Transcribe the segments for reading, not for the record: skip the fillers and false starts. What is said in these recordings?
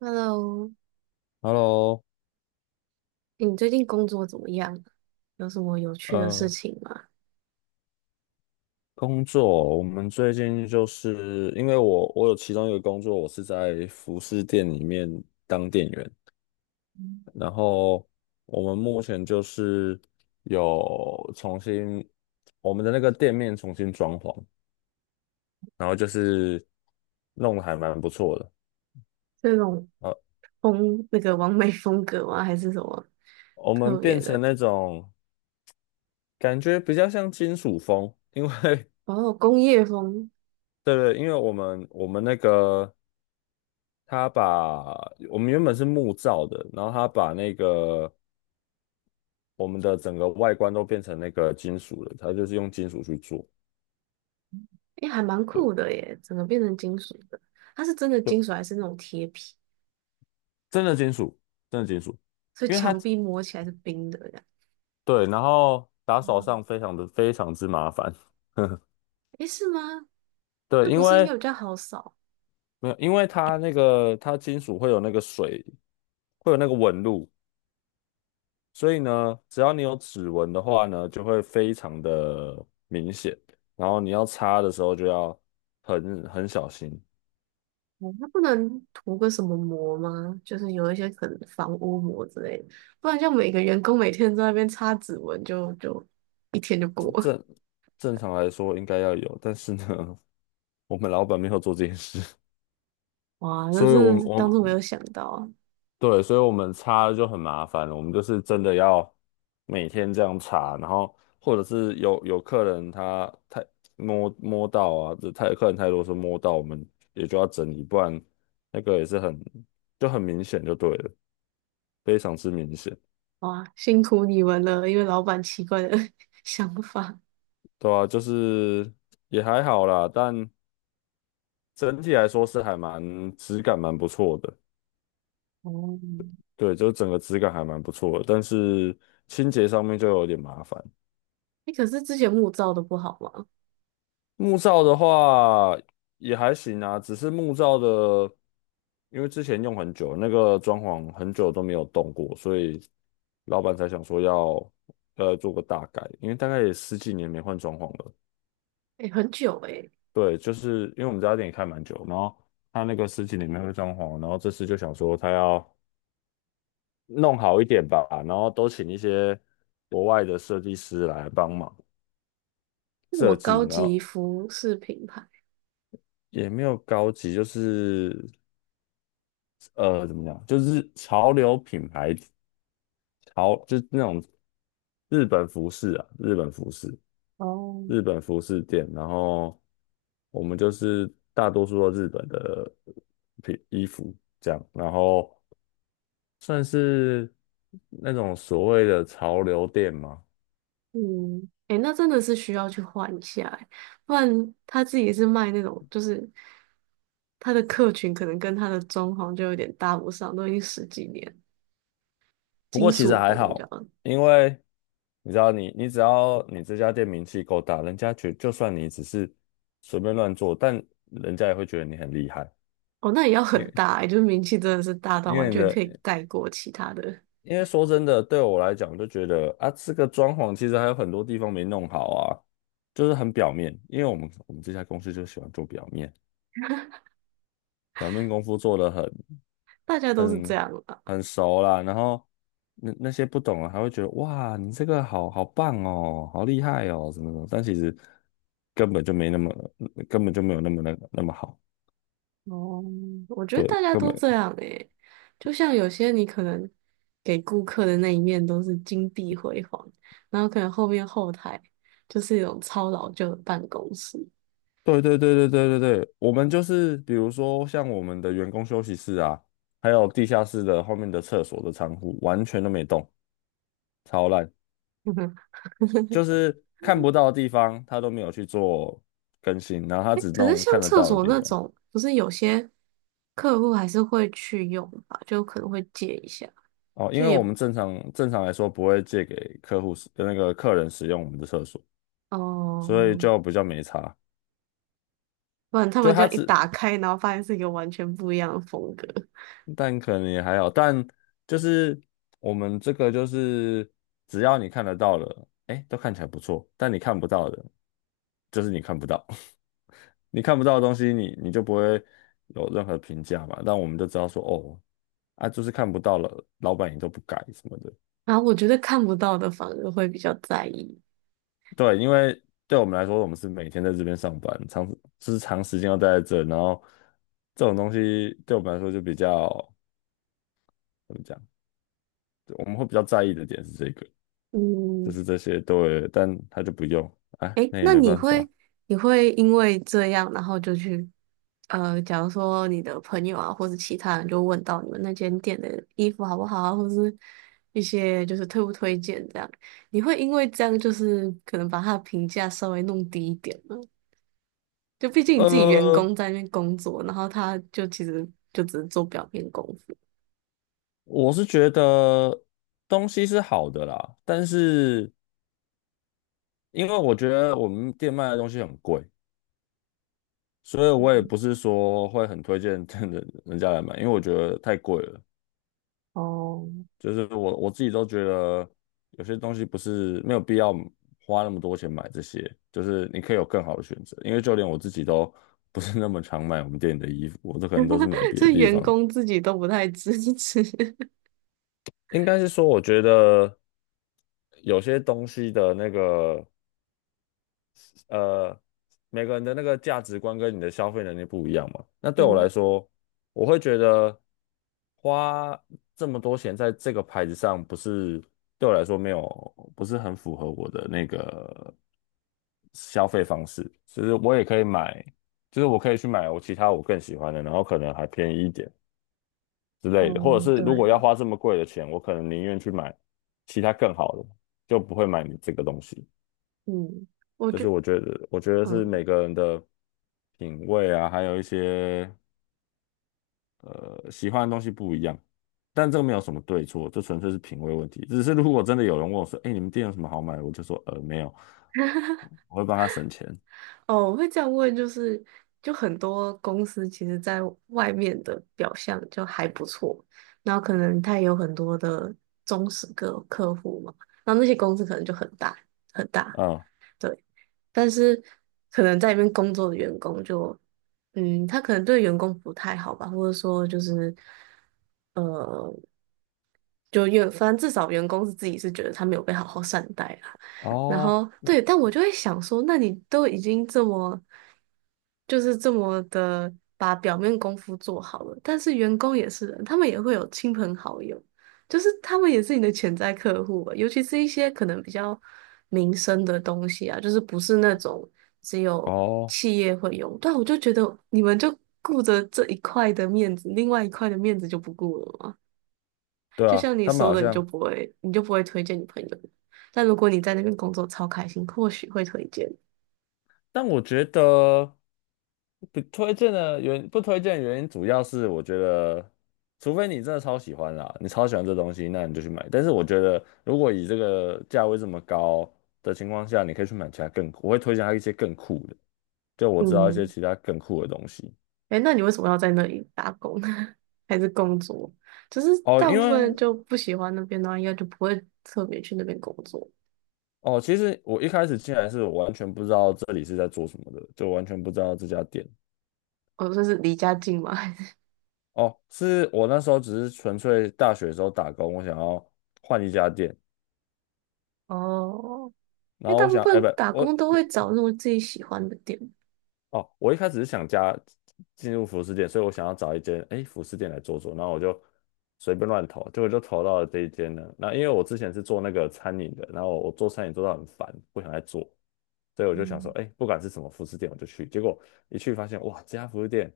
Hello，Hello，你最近工作怎么样？有什么有趣的事呃，情吗？工作，我们最近就是因为我有其中一个工作，我是在服饰店里面当店员，然后我们目前就是有重新我们的那个店面重新装潢，然后就是弄得还蛮不错的，这种呃，风，那个完美风格吗？还是什么我们特别变成的？那种感觉比较像金属风，因为 哦，工业风，对对，因为我们那个他把我们原本是木造的，然后他把那个我们的整个外观都变成那个金属了，他就是用金属去做，诶，还蛮对，酷的耶，整个变成金属的。它是真的金属就还是那种贴皮？真的金属，真的金属，所以因为它墙壁摸起来是冰的呀？对，然后打扫哦，上非常的非常之麻烦，诶，是吗？那对，因不是应该为比较好扫？没有，因为它那个它金属会有那个水，会有那个纹路，所以呢，只要你有指纹的话呢，就会非常的明显，然后你要擦的时候就要很小心。哦它不能涂个什么膜吗？就是有一些可能防污膜之类的，不然像每个员工每天在那边擦指纹就一天就过了。正正常来说应该要有，但是呢，我们老板没有做这件事，哇，那所以我真的们是我当们初没有想到啊！对，所以我们擦就很麻烦了。我们就是真的要每天这样擦，然后或者是有客人他太摸到啊，这太客人太多是摸到，我们也就要整理，不然那个也是很就很明显就对了，非常之明显。哇，辛苦你们了，因为老板奇怪的 想法。对啊，就是也还好啦，但整体来说是还蛮质感蛮不错的。哦，对，就整个质感还蛮不错的，但是清洁上面就有点麻烦。哎，可是之前木造的不好吗？木造的话也还行啊，只是木造的，因为之前用很久，那个装潢很久都没有动过，所以老板才想说要做个大改，因为大概也十几年没换装潢了。哎，很久哎，对，就是因为我们这家店也开蛮久，然后他那个十几年没换装潢，然后这次就想说他要弄好一点吧，然后都请一些国外的设计师来帮忙。那什么设计，高然级后服饰品牌？也没有高级，就是怎么讲，就是潮流品牌，潮就是那种日本服饰啊，日本服饰，哦，日本服饰店，然后我们就是大多数都日本的品衣服这样，然后算是那种所谓的潮流店嘛，嗯，诶，那真的是需要去换一下欸，不然他自己是卖那种，就是他的客群可能跟他的装潢就有点搭不上，都已经十几年，不金过其实属还风这好，样。因为你知道你，你只要你这家店名气够大，人家觉就算你只是随便乱做，但人家也会觉得你很厉害。哦，那也要因很为大欸，就是名气真的是大到因完为你全的，可以盖过其他的，因为说真的，对我来讲，我就觉得啊，这个装潢其实还有很多地方没弄好啊，就是很表面。因为我们这家公司就喜欢做表面，表面功夫做得很。大家都是这很样啦。很熟啦，然后那些不懂的还会觉得哇，你这个好棒哦，好厉害哦，什么什么，但其实根本就没那么，根本就没有那么那个那么好，哦，我觉得大对，家根都这本，样诶，就像有些你可能给顾客的那一面都是金碧辉煌，然后可能后面后台就是一种超老旧的办公室。对对对对对对对，我们就是比如说像我们的员工休息室啊，还有地下室的后面的厕所的仓库，完全都没动，超烂，嗯哼，就是看不到的地方他都没有去做更新，然后他诶只可是弄像看得厕到的所地那方。种，不是有些客户还是会去用吧？就可能会借一下，哦，因就为也我们正常来说不会借给客户使那个客人使用我们的厕所，所以哦、就比较没差。不然他就们这他样一只，打开，然后发现是一个完全不一样的风格，但可能也还好，但就是我们这个就是只要你看得到了，哎，都看起来不错，但你看不到的，就是你看不到，你看不到的东西你，你就不会有任何评价嘛。但我们就知道说，哦，啊，就是看不到了，老板也都不改什么的。然后我觉得看不到的反而会比较在意。对，因为对我们来说，我们是每天在这边上班，就是长时间要待在这，然后这种东西对我们来说就比较怎么讲，我们会比较在意的点是这个，就嗯，是这些对，但他就不用，哎，诶，那也那没你办会法。你会因为这样，然后就去，假如说你的朋友啊，或者其他人就问到你们那间店的衣服好不好啊，或是一些就是推不推荐这样，你会因为这样就是可能把他的评价稍微弄低一点吗？就毕竟你自己员呃，工在那边工作，然后他就其实就只是做表面功夫，我是觉得东西是好的啦，但是因为我觉得我们店卖的东西很贵，所以我也嗯不是说会很推荐 的人家来买，因为我觉得太贵了。哦，就是我自己都觉得有些东西不是没有必要花那么多钱买这些，就是你可以有更好的选择。因为就连我自己都不是那么常买我们店里的衣服，我都可能都是买 别所的以地员方。工自己都不太支持。应该是说，我觉得有些东西的那个。呃，每个人的那个价值观跟你的消费能力不一样嘛。那对我来嗯，说，我会觉得花这么多钱在这个牌子上，不是对我来说没有，不是很符合我的那个消费方式。就是我也可以买，就是我可以去买我其他我更喜欢的，然后可能还便宜一点之类的。或者哦，是对，如果要花这么贵的钱，我可能宁愿去买其他更好的，就不会买你这个东西。嗯，我就是觉我觉得，我觉得是嗯。每个人的品味啊，还有一些喜欢的东西不一样，但这个没有什么对错，这纯粹是品味问题。只是如果真的有人问我说：“哎，你们店有什么好买的？”我就说：“呃，没有。”我会帮他省钱。哦，我会这样问，就是就很多公司其实在外面的表象就还不错，然后可能他也有很多的忠实客户嘛，然后那些公司可能就很大，嗯，对，但是可能在里面工作的员工就，嗯，他可能对员工不太好吧，或者说就是。呃。就员，反正至少员工是自己是觉得他没有被好好善待啦。然哦后对，但我就会想说，那你都已经这么，就是这么的把表面功夫做好了，但是员工也是人，他们也会有亲朋好友，就是他们也是你的潜在客户吧，尤其是一些可能比较民生的东西啊，就是不是那种只有哦，企业会用。但我就觉得你们就顾着这一块的面子，另外一块的面子就不顾了嘛。对就啊，像你他们说好的，像你就不会推荐你朋友。但如果你在那边工作超开心，或许会推荐。但我觉得不推荐的原因，主要是我觉得，除非你真的超喜欢啦，你超喜欢这东西，那你就去买。但是我觉得，如果以这个价位这么高的情况下，你可以去买其他更，我会推荐它一些更酷的，就我知道一些嗯，其他更酷的东西。哎，那你为什么要在那里打工呢？还是工作？就是哦，大部分人就不喜欢那边的话，应该就不会特别去那边工作。哦，其实我一开始进来是我完全不知道这里是在做什么的，就完全不知道这家店。哦，这是离家近吗？还是哦，是我那时候只是纯粹大学的时候打工，我想要换一家店，哦，因然为后大我部想，哎，不，分打工都我会找那种自己喜欢的店。哦，我一开始是想进入服饰店，所以我想要找一间哎服饰店来做做，然后我就随便乱投，结果就投到了这一间呢。那因为我之前是做那个餐饮的，然后我做餐饮做到很烦，不想再做，所以我就想说，嗯哎，不管是什么服饰店，我就去。结果一去发现，哇，这家服饰店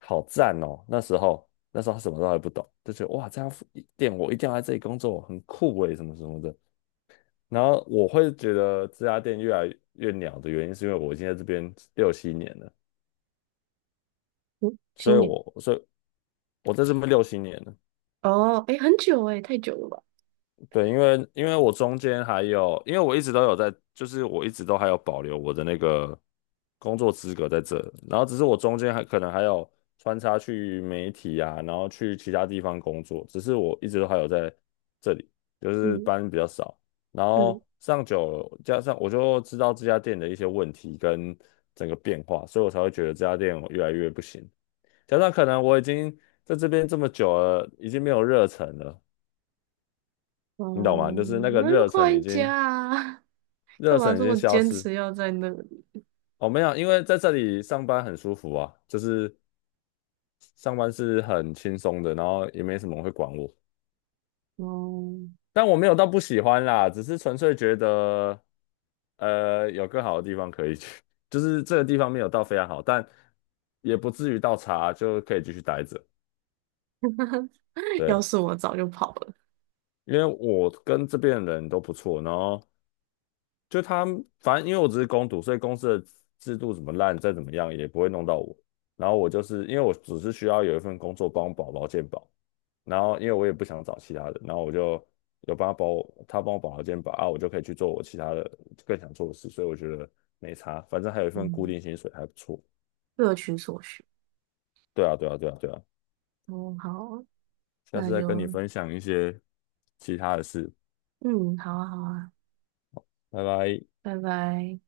好赞哦！那时候什么都还不懂，就觉得哇，这家服店我一定要来这里工作，很酷诶，什么什么的。然后我会觉得这家店越来越鸟的原因，是因为我已经在这边六七年了，嗯，新年所以我在这边六七年了，哦，哎，很久哎，太久了吧？对，因为我中间还有，因为我一直都有在，就是我一直都还有保留我的那个工作资格在这，然后只是我中间还可能还有穿插去媒体啊，然后去其他地方工作，只是我一直都还有在这里，就是嗯班比较少，然嗯，后上久了，加上我就知道这家店的一些问题跟整个变化，所以我才会觉得这家店我越来越不行，加上可能我已经在这边这么久了，已经没有热忱了。你懂吗？哦，就是那个那就热忱换已一家经啊干嘛这么消坚失。持要在那里？哦，没有，因为在这里上班很舒服啊，就是上班是很轻松的，然后也没什么人会管我。哦，但我没有到不喜欢啦，只是纯粹觉得，有更好的地方可以去，就是这个地方没有到非常好，但也不至于到差，就可以继续待着。要对，是我早就跑了。因为我跟这边的人都不错，然后就他们反正因为我只是工读，所以公司的制度怎么烂，再怎么样也不会弄到我。然后我就是因为我只是需要有一份工作帮我保劳健保，然后因为我也不想找其他的，然后我就有帮他保我，他帮我保劳健保啊，我就可以去做我其他的更想做的事，所以我觉得没差，反正还有一份固嗯，定薪水还不错。各取所需。对啊，对啊，对啊，对啊，哦，好啊，下那次再跟你就分享一些其他的事，嗯，好啊，好啊，拜拜。拜拜。